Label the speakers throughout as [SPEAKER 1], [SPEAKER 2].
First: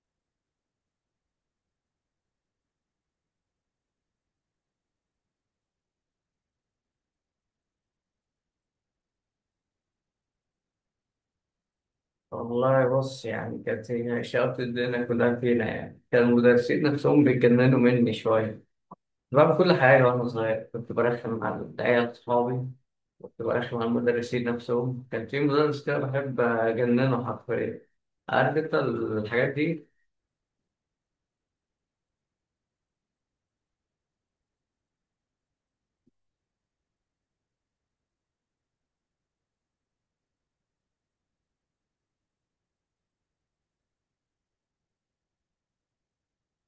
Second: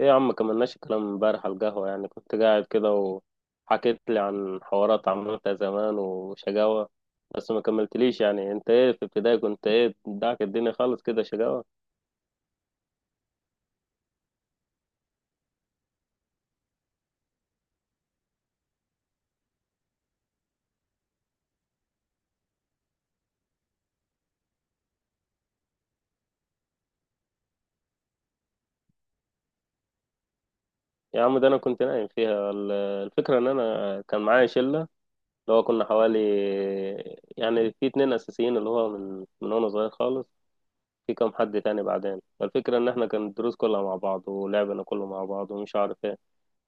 [SPEAKER 1] ايه يا عم، كملناش الكلام امبارح على القهوة. يعني كنت قاعد كده وحكيت لي عن حوارات عملتها زمان وشقاوة، بس ما كملتليش. يعني انت ايه في ابتدائي؟ كنت ايه داك الدنيا؟ خالص كده شقاوة؟
[SPEAKER 2] والله بص، يعني كانت هي شقة الدنيا كلها فينا. يعني كان المدرسين نفسهم بيتجننوا مني شوية. كنت بعمل كل حاجة وأنا صغير، كنت برخم على العيال صحابي، كنت برخم على المدرسين نفسهم. كان في مدرس كده بحب أجننه حرفيا. عارف أنت الحاجات دي.
[SPEAKER 1] يا عم ده انا كنت نايم فيها. الفكرة ان انا كان معايا شلة، اللي هو كنا حوالي، يعني في اتنين اساسيين، اللي هو من وانا صغير خالص، في كام حد تاني بعدين. فالفكرة ان احنا كان الدروس كلها مع بعض ولعبنا كله مع بعض ومش عارف ايه.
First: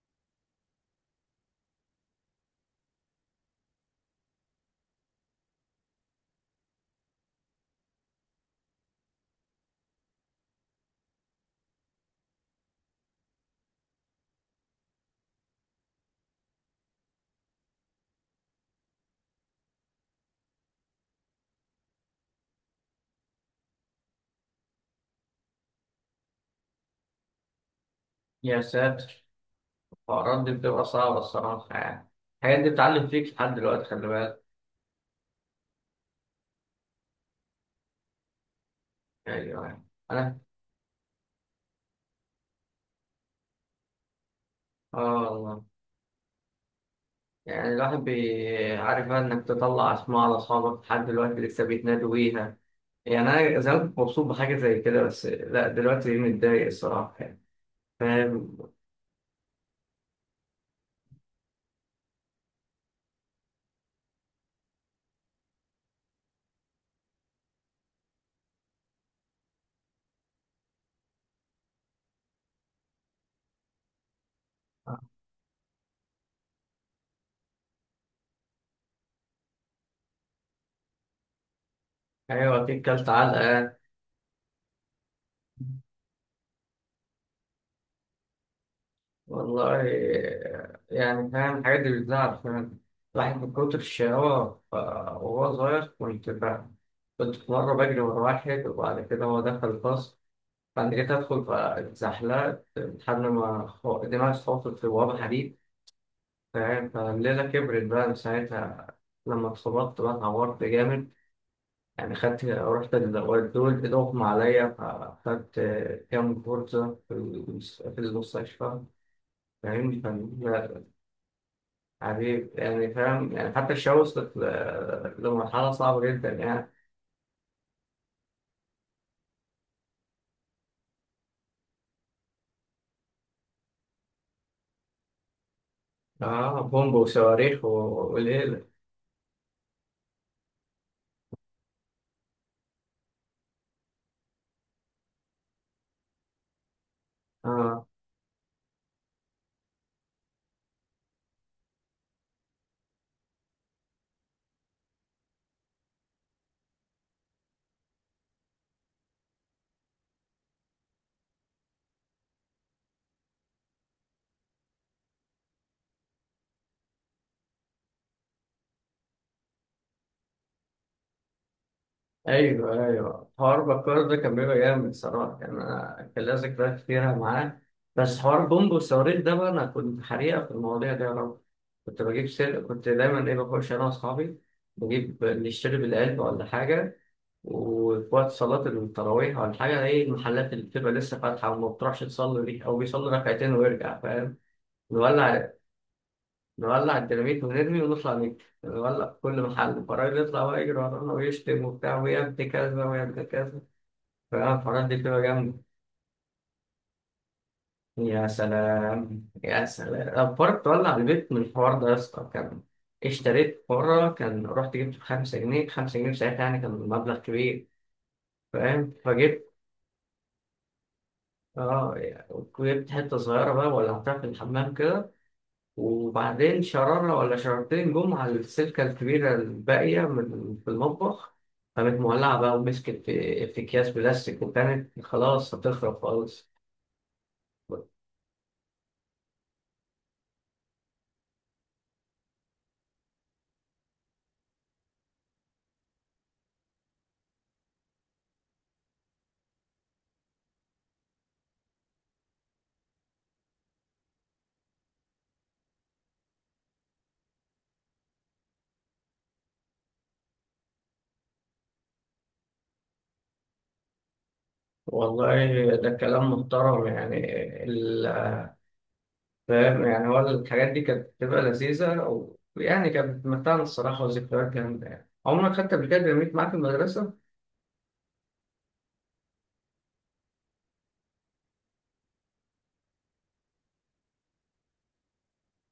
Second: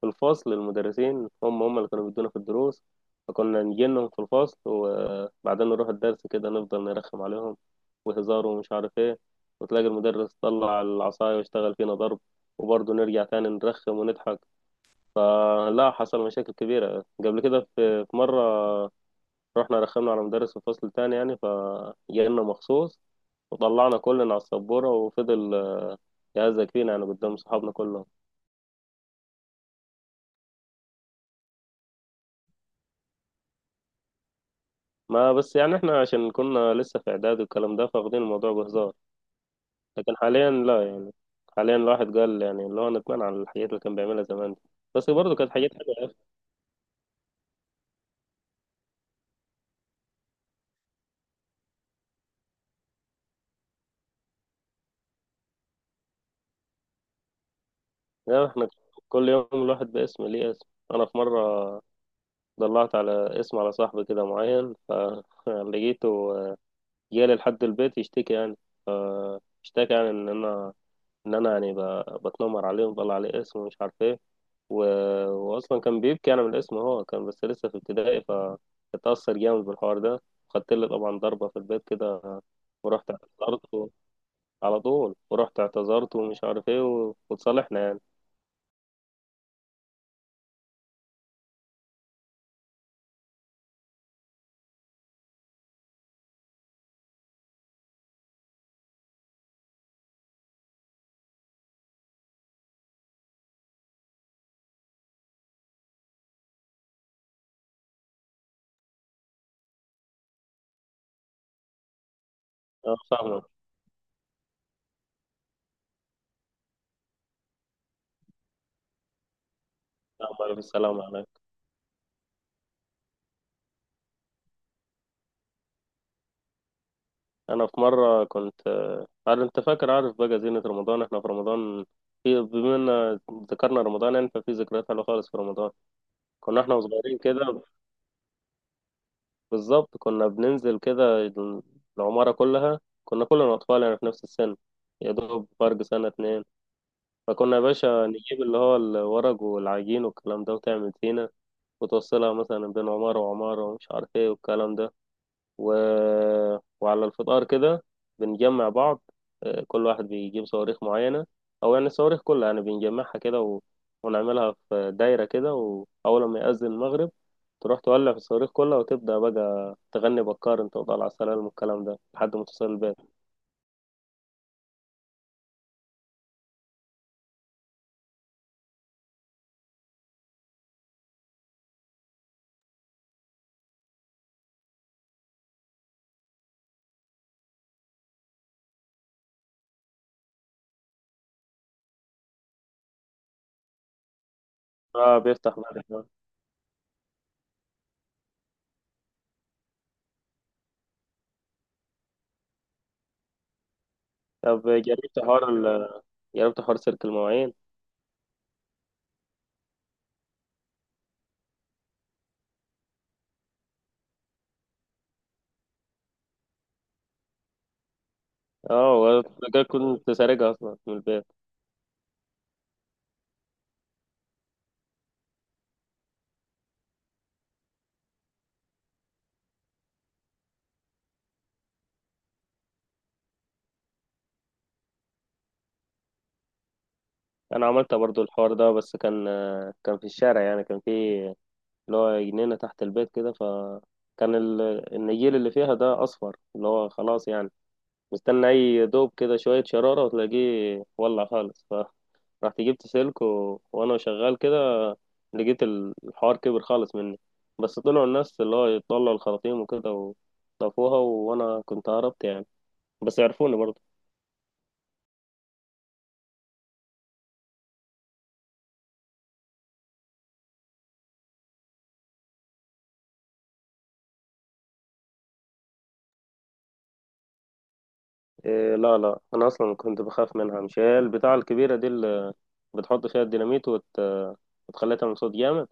[SPEAKER 1] في الفصل المدرسين هم اللي كانوا بيدونا في الدروس، فكنا نجي لهم في الفصل وبعدين نروح الدرس كده، نفضل نرخم عليهم وهزار ومش عارف ايه، وتلاقي المدرس طلع العصاية واشتغل فينا ضرب، وبرضه نرجع تاني نرخم ونضحك. آه، لا، حصل مشاكل كبيرة قبل كده. في مرة رحنا رخمنا على مدرس في فصل تاني، يعني فجالنا مخصوص، وطلعنا كلنا على السبورة وفضل يهزك فينا يعني قدام صحابنا كلهم.
[SPEAKER 2] يا ساتر، الحوارات دي بتبقى صعبة الصراحة يعني. الحاجات دي بتعلم فيك لحد دلوقتي، خلي بالك.
[SPEAKER 1] ما بس يعني احنا عشان كنا لسه في اعداد والكلام ده فاخدين الموضوع بهزار،
[SPEAKER 2] أيوه.
[SPEAKER 1] لكن
[SPEAKER 2] أنا.
[SPEAKER 1] حاليا لا يعني. حاليا الواحد قال يعني اللي هو ندمان على الحاجات اللي كان بيعملها زمان دي، بس
[SPEAKER 2] آه
[SPEAKER 1] برضه كانت
[SPEAKER 2] والله.
[SPEAKER 1] حاجات حلوه يا اخي.
[SPEAKER 2] يعني الواحد عارف بقى إنك تطلع أسماء على أصحابك لحد دلوقتي لسه بيتنادوا بيها. يعني انا زمان كنت مبسوط بحاجه زي كده، بس لا، دلوقتي متضايق الصراحه يعني.
[SPEAKER 1] يعني احنا
[SPEAKER 2] فاهم.
[SPEAKER 1] كل يوم الواحد باسم ليه اسم. انا في مره ضلعت على اسم على صاحبي كده معين، فلقيته جالي لحد البيت يشتكي يعني، فاشتكى يعني ان انا، ان انا يعني بتنمر عليه وبطلع عليه اسم ومش عارف ايه و... واصلا كان بيبكي. انا من الاسم هو كان بس لسه في ابتدائي، فاتأثر جامد بالحوار ده. خدت لي طبعا ضربة في البيت كده،
[SPEAKER 2] ايوه اكيد كلت
[SPEAKER 1] ورحت اعتذرت
[SPEAKER 2] علقه.
[SPEAKER 1] على طول ورحت اعتذرت ومش عارف ايه وتصالحنا يعني.
[SPEAKER 2] والله. يعني فاهم، الحاجات دي بتزعل، فاهم. الواحد من كتر الشقاوة وهو صغير، كنت في مرة بجري ورا واحد، وبعد كده هو دخل الفصل، بعد كده أدخل فاتزحلقت لحد ما دماغي اتخبطت في بوابة حديد. فاهم، فالليلة كبرت بقى من ساعتها. لما اتخبطت بقى اتعورت جامد. يعني خدت، رحت
[SPEAKER 1] انا
[SPEAKER 2] الأوقات
[SPEAKER 1] فاهمك،
[SPEAKER 2] دول إضغطوا عليا. فخدت كام كورسة في في المستشفى. فاهمني
[SPEAKER 1] فاهمك، الف السلام عليك.
[SPEAKER 2] يعني فاهم، يعني حتى الشباب وصلت لمرحلة صعبة جدا يعني.
[SPEAKER 1] انا في مرة كنت عارف انت، فاكر، عارف بقى زينة رمضان، احنا في رمضان، في بما ان ذكرنا رمضان يعني، ففي ذكريات حلوة خالص في رمضان.
[SPEAKER 2] آه،
[SPEAKER 1] كنا احنا
[SPEAKER 2] بومب
[SPEAKER 1] وصغيرين كده،
[SPEAKER 2] وصواريخ وليلة.
[SPEAKER 1] بالظبط كنا بننزل كده، العمارة كلها كنا كلنا أطفال يعني في نفس السن، يا دوب فرق سنة اتنين. فكنا يا
[SPEAKER 2] آه،
[SPEAKER 1] باشا نجيب اللي هو الورق والعجين والكلام ده وتعمل زينة، وتوصلها مثلا بين عمارة وعمارة ومش عارف ايه والكلام ده، و... وعلى الفطار كده بنجمع بعض. آه، كل واحد بيجيب صواريخ معينة، أو يعني الصواريخ كلها يعني بنجمعها كده ونعملها في دايرة كده، وأول ما يأذن المغرب تروح تولع في الصواريخ كلها وتبدأ بقى تغني بكار انت وطالع على السلام والكلام ده لحد ما توصل
[SPEAKER 2] ايوه
[SPEAKER 1] البيت.
[SPEAKER 2] ايوه، حوار بكار ده كان بيبقى جامد صراحه. كان أنا كان ليا ذكريات كتيره معاه. بس حوار بومب وصواريخ ده بقى، انا كنت حريقه في المواضيع دي يا رب. كنت بجيب كنت دايما ايه بخش انا واصحابي، بجيب نشتري بالقلب ولا حاجه. وفي وقت صلاه التراويح ولا حاجه، ايه، المحلات اللي بتبقى لسه فاتحه وما بتروحش تصلي دي، او بيصلي ركعتين ويرجع، فاهم.
[SPEAKER 1] اه،
[SPEAKER 2] نولع.
[SPEAKER 1] بيفتح بعد كده.
[SPEAKER 2] نولع الديناميت ونرمي ونطلع نجري. نولع في كل محل، فالراجل يطلع بقى يجري ورانا ويشتم وبتاع، ويا ابن كذا ويا ابن كذا.
[SPEAKER 1] طب
[SPEAKER 2] الحوارات دي
[SPEAKER 1] جربت
[SPEAKER 2] بتبقى
[SPEAKER 1] حوار
[SPEAKER 2] جامدة.
[SPEAKER 1] جربت حوار سلك المواعين؟
[SPEAKER 2] يا سلام يا سلام، الفار تولع البيت من الحوار ده يا اسطى. كان اشتريت مرة، كان رحت جبت بخمسة جنيه، خمسة جنيه في ساعتها يعني كان مبلغ كبير. فاهم،
[SPEAKER 1] اه، وأنا
[SPEAKER 2] فجبت.
[SPEAKER 1] كده كنت سارقها اصلا من البيت.
[SPEAKER 2] اه، جبت حتة صغيرة بقى ولعتها في الحمام كده، وبعدين شرارة ولا شرارتين جم على السلكة الكبيرة الباقية من في المطبخ. كانت مولعة بقى، ومسكت في أكياس بلاستيك وكانت خلاص هتخرب خالص.
[SPEAKER 1] انا عملت برضو الحوار ده، بس كان كان في الشارع، يعني كان في اللي هو جنينة تحت البيت كده، فكان النجيل اللي فيها ده اصفر، اللي هو خلاص يعني مستني اي دوب كده شوية شرارة وتلاقيه ولع خالص. فرحت جبت سلك وانا شغال كده لقيت الحوار كبر خالص مني. بس طلعوا الناس اللي هو يطلعوا الخراطيم وكده وطفوها، وانا كنت هربت يعني، بس يعرفوني برضه.
[SPEAKER 2] والله ده كلام محترم يعني. ال- فاهم، يعني هو الحاجات دي كانت بتبقى لذيذة ويعني كانت بتمتعنا الصراحة، وذكريات جامدة يعني. عمرك خدت قبل كده ديناميت معاك في المدرسة؟
[SPEAKER 1] إيه، لا لا، انا اصلا كنت بخاف منها. مش هي البتاعة الكبيرة دي اللي بتحط فيها الديناميت وتخليها تعمل صوت جامد؟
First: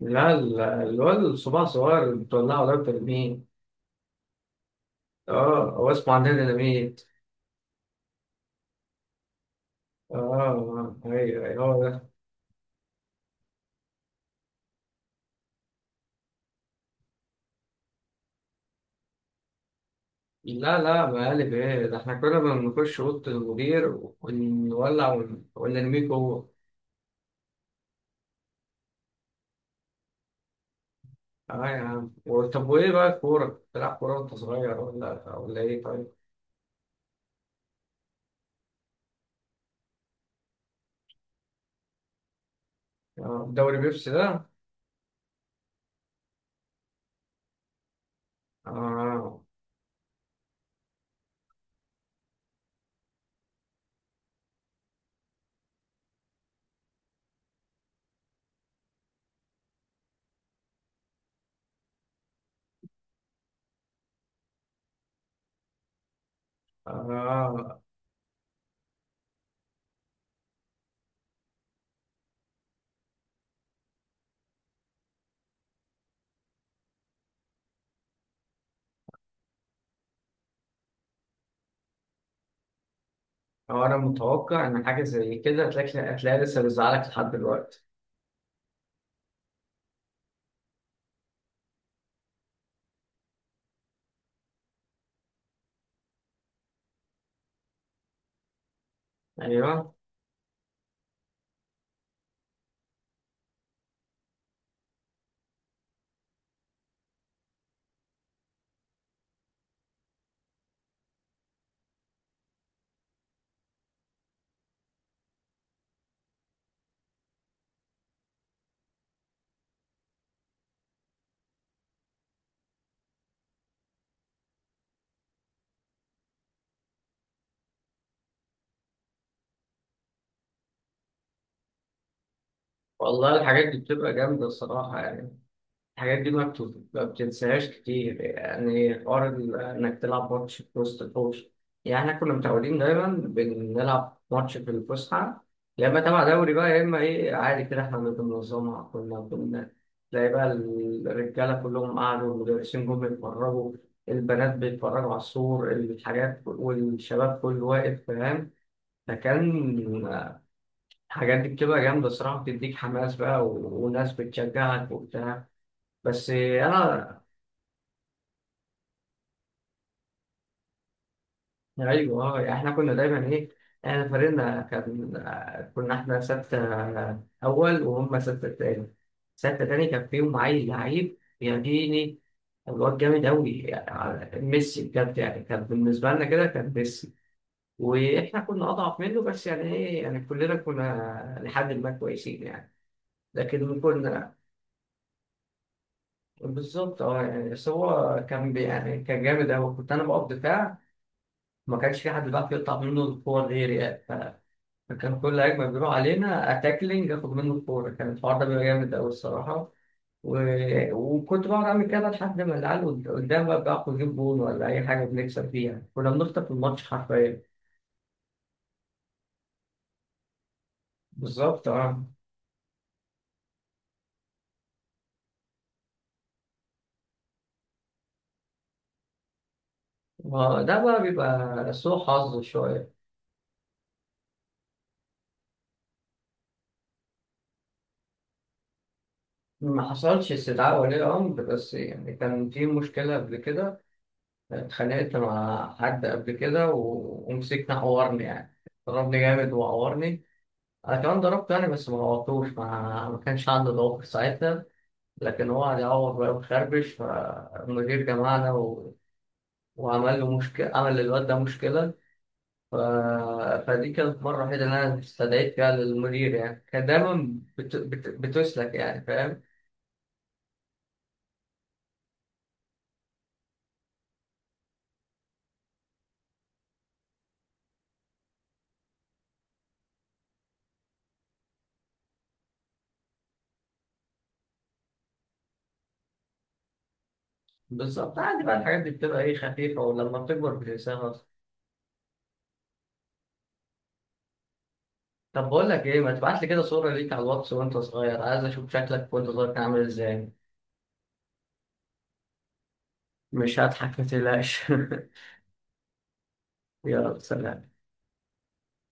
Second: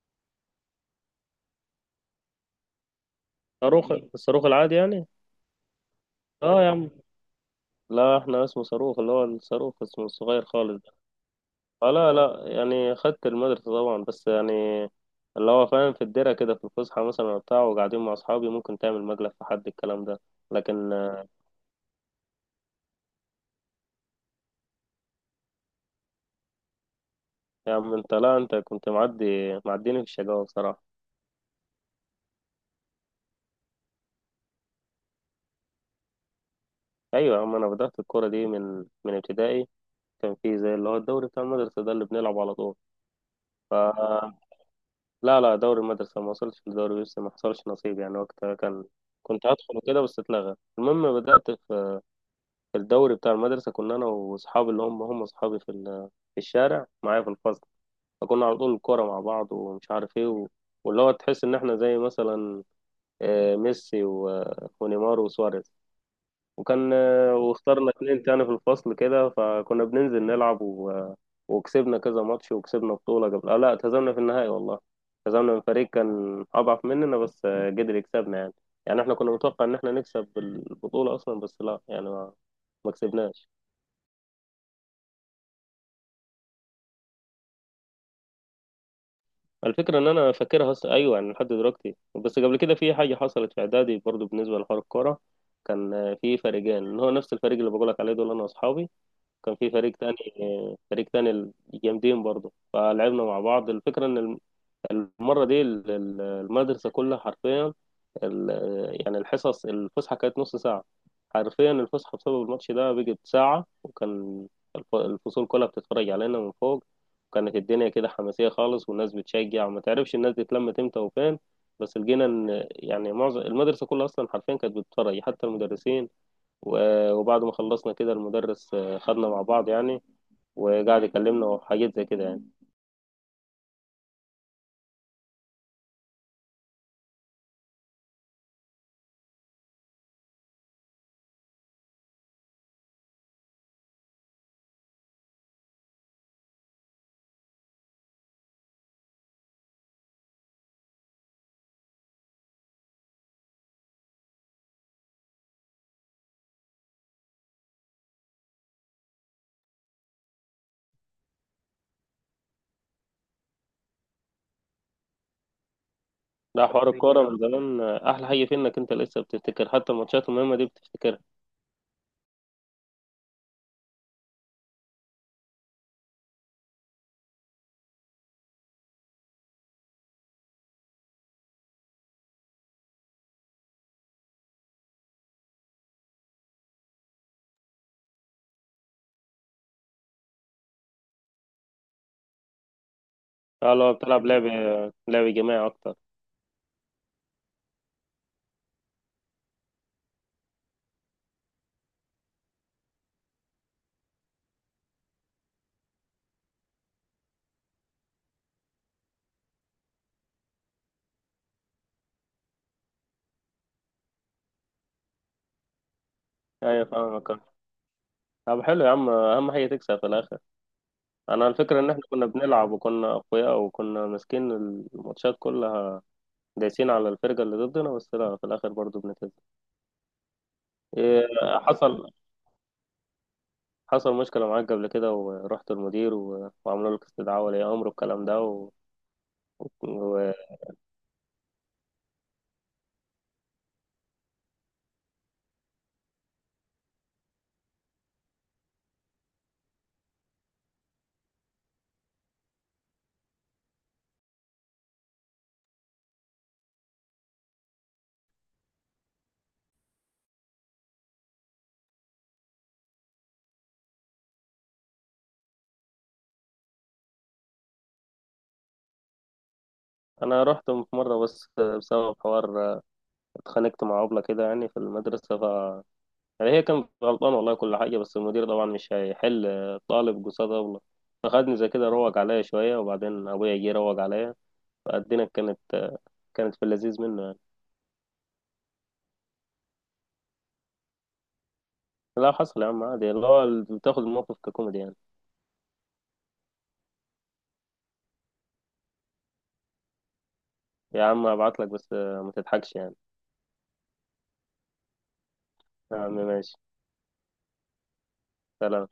[SPEAKER 2] لا، الواد الصباع صغير اللي بتولعه ده بترميه.
[SPEAKER 1] صاروخ، الصاروخ العادي يعني.
[SPEAKER 2] اه، هو اسمه عندنا
[SPEAKER 1] اه يا عم،
[SPEAKER 2] ديناميت.
[SPEAKER 1] لا احنا اسمه صاروخ، اللي هو الصاروخ اسمه
[SPEAKER 2] اه.
[SPEAKER 1] الصغير خالص.
[SPEAKER 2] آه، ايوه ايوه هو
[SPEAKER 1] اه لا
[SPEAKER 2] ده.
[SPEAKER 1] لا، يعني خدت المدرسة طبعا، بس يعني اللي هو فاهم في الدرة كده في الفسحة مثلا بتاع، وقاعدين مع أصحابي ممكن تعمل مجلس في حد الكلام ده.
[SPEAKER 2] لا
[SPEAKER 1] لكن
[SPEAKER 2] لا، مقالب ايه ده، احنا كنا بنخش أوضة المدير ونولع ونرميه جوه.
[SPEAKER 1] يا عم، أنت، لا أنت كنت معدي، معديني في الشقاوة بصراحة.
[SPEAKER 2] اه يا عم. طب وايه بقى الكورة؟ بتلعب كورة وانت صغير، ولا ولا ايه طيب؟
[SPEAKER 1] أيوة يا عم، أنا بدأت الكورة دي من ابتدائي. كان في زي اللي هو الدوري بتاع المدرسة ده اللي بنلعب على طول.
[SPEAKER 2] آه،
[SPEAKER 1] ف
[SPEAKER 2] دوري بيبسي ده.
[SPEAKER 1] لا لا، دوري المدرسة، ما وصلتش لدوري بس، ما حصلش نصيب يعني وقتها، كان
[SPEAKER 2] آه.
[SPEAKER 1] كنت هدخل وكده بس اتلغى. المهم، بدأت في في الدوري بتاع المدرسة. كنا أنا وأصحابي اللي هم أصحابي في في الشارع معايا في الفصل، فكنا على طول الكورة مع بعض ومش عارف إيه واللي هو تحس إن إحنا زي مثلا ميسي ونيمار وسواريز. وكان
[SPEAKER 2] آه.
[SPEAKER 1] واخترنا اتنين تاني في الفصل كده، فكنا بننزل نلعب وكسبنا كذا ماتش وكسبنا بطولة. قبل آه، لا، اتهزمنا في النهائي والله. اتهزمنا من فريق كان أضعف مننا بس قدر يكسبنا يعني. يعني إحنا كنا متوقع إن إحنا نكسب البطولة أصلا، بس لا يعني ما كسبناش.
[SPEAKER 2] آه، أنا متوقع إن حاجة زي كده هتلاقي، هتلاقي لسه بيزعلك لحد دلوقتي.
[SPEAKER 1] الفكرة إن أنا فاكرها أصلا، أيوة يعني لحد دلوقتي. بس قبل كده في حاجة حصلت في إعدادي برضو بالنسبة لحوار الكورة. كان في فريقين، اللي هو نفس الفريق اللي بقولك عليه دول أنا وأصحابي، كان في
[SPEAKER 2] أيوه.
[SPEAKER 1] فريق تاني، فريق تاني جامدين برضو. فلعبنا مع بعض، الفكرة إن المرة دي المدرسة كلها حرفيا، ال... يعني الحصص، الفسحة كانت نص ساعة، حرفيا الفسحة بسبب الماتش ده بقت ساعة، وكان الفصول كلها بتتفرج علينا من فوق. وكانت الدنيا كده حماسية خالص، والناس بتشجع، وما تعرفش الناس دي اتلمت امتى وفين. بس لقينا ان يعني معظم المدرسة كلها اصلا حرفيا كانت بتتفرج، حتى المدرسين. وبعد ما خلصنا كده المدرس خدنا مع بعض يعني، وقعد يكلمنا وحاجات زي كده يعني.
[SPEAKER 2] والله الحاجات دي بتبقى جامدة الصراحة يعني. الحاجات دي ما بتنساهاش كتير، يعني حوار إنك تلعب ماتش في وسط الحوش. يعني إحنا كنا متعودين دايما بنلعب ماتش في الفسحة، يا إما تبع دوري بقى يا إما إيه، عادي كده إحنا اللي بننظمها. كنا تلاقي بقى الرجالة كلهم قعدوا، المدرسين جم يتفرجوا، البنات بيتفرجوا على السور الحاجات، والشباب كله واقف، فاهم. فكان الحاجات دي بتبقى جامدة صراحة، بتديك حماس بقى وناس بتشجعك وبتاع. بس
[SPEAKER 1] لا، حوار
[SPEAKER 2] أنا.
[SPEAKER 1] الكورة من زمان أحلى حاجة فيه إنك أنت لسه بتفتكر، حتى الماتشات المهمة دي بتفتكرها.
[SPEAKER 2] ايوه اه، يعني احنا كنا دايما ايه، احنا فريقنا كان آه، كنا احنا ستة، آه، اول وهم ستة تاني. ستة تاني كان فيهم عيل لعيب يعجبني، الواد جامد قوي يعني، ميسي بجد يعني، كان بالنسبة لنا كده كان ميسي. واحنا كنا اضعف منه، بس يعني ايه يعني كلنا كنا لحد ما كويسين يعني.
[SPEAKER 1] اه،
[SPEAKER 2] لكن
[SPEAKER 1] لو بتلعب
[SPEAKER 2] كنا.
[SPEAKER 1] لعب جماعي اكتر.
[SPEAKER 2] بالظبط، اه يعني. بس هو كان يعني كان جامد قوي. كنت انا بقف دفاع، ما كانش في حد بيعرف يقطع منه الكور غيري يعني. فكان كل هجمة بيروح علينا أتاكلينج آخد منه الكورة، كان الحوار ده بيبقى جامد أوي الصراحة. و... وكنت بقعد أعمل كده لحد ما العيال قدام بقى بيعرفوا يجيب جول ولا أي حاجة بنكسب فيها، كنا بنخطف الماتش
[SPEAKER 1] ايوه، فاهمك.
[SPEAKER 2] حرفيا.
[SPEAKER 1] طب حلو يا عم، اهم حاجه تكسب في الاخر. انا
[SPEAKER 2] بالظبط
[SPEAKER 1] الفكره ان احنا
[SPEAKER 2] أه.
[SPEAKER 1] كنا بنلعب وكنا اقوياء وكنا ماسكين الماتشات كلها، دايسين على الفرقه اللي ضدنا، بس لا في الاخر برضو بنتهزم.
[SPEAKER 2] ما ده بقى
[SPEAKER 1] إيه،
[SPEAKER 2] بيبقى سوء
[SPEAKER 1] حصل،
[SPEAKER 2] حظ شوية.
[SPEAKER 1] حصل مشكله معاك قبل كده ورحت المدير وعملوا لك استدعاء ولي امر والكلام ده
[SPEAKER 2] ما حصلش
[SPEAKER 1] وانا
[SPEAKER 2] استدعاء ولي أمر، بس يعني كان في مشكلة قبل كده. اتخانقت مع حد قبل كده، و... ومسكنا عورني يعني. ضربني جامد وعورني، انا كمان ضربت يعني، بس ما غلطتوش، ما كانش عنده ضوافر ساعتها. لكن هو قعد يعوض بقى وخربش، فالمدير جمعنا، و... وعمل له مشكله، عمل للواد ده مشكله. ف... فدي كانت المره الوحيده اللي انا استدعيت فيها للمدير. يعني كان دايما بتسلك يعني، فاهم.
[SPEAKER 1] رحت في مره بس بسبب حوار. اتخانقت مع ابله كده يعني في المدرسه. يعني هي كانت غلطانة والله كل حاجة، بس المدير طبعا مش هيحل طالب قصاد أبله، فخدني زي كده روج عليا شوية، وبعدين أبويا جه روج عليا. فالدنيا كانت، كانت في اللذيذ منه يعني.
[SPEAKER 2] بالظبط، عادي بقى الحاجات دي بتبقى ايه خفيفه، ولما بتكبر بتنساها اصلا.
[SPEAKER 1] لا حصل يا عم، عادي، اللي هو بتاخد الموقف ككوميدي يعني.
[SPEAKER 2] طب بقول لك ايه، ما تبعت لي كده صوره ليك على الواتس وانت صغير، عايز اشوف شكلك وانت صغير كان عامل ازاي.
[SPEAKER 1] يا عم هبعتلك، بس ما تضحكش يعني.
[SPEAKER 2] مش هضحك، ما تقلقش.
[SPEAKER 1] يا عم ماشي.
[SPEAKER 2] يلا سلام.
[SPEAKER 1] سلام.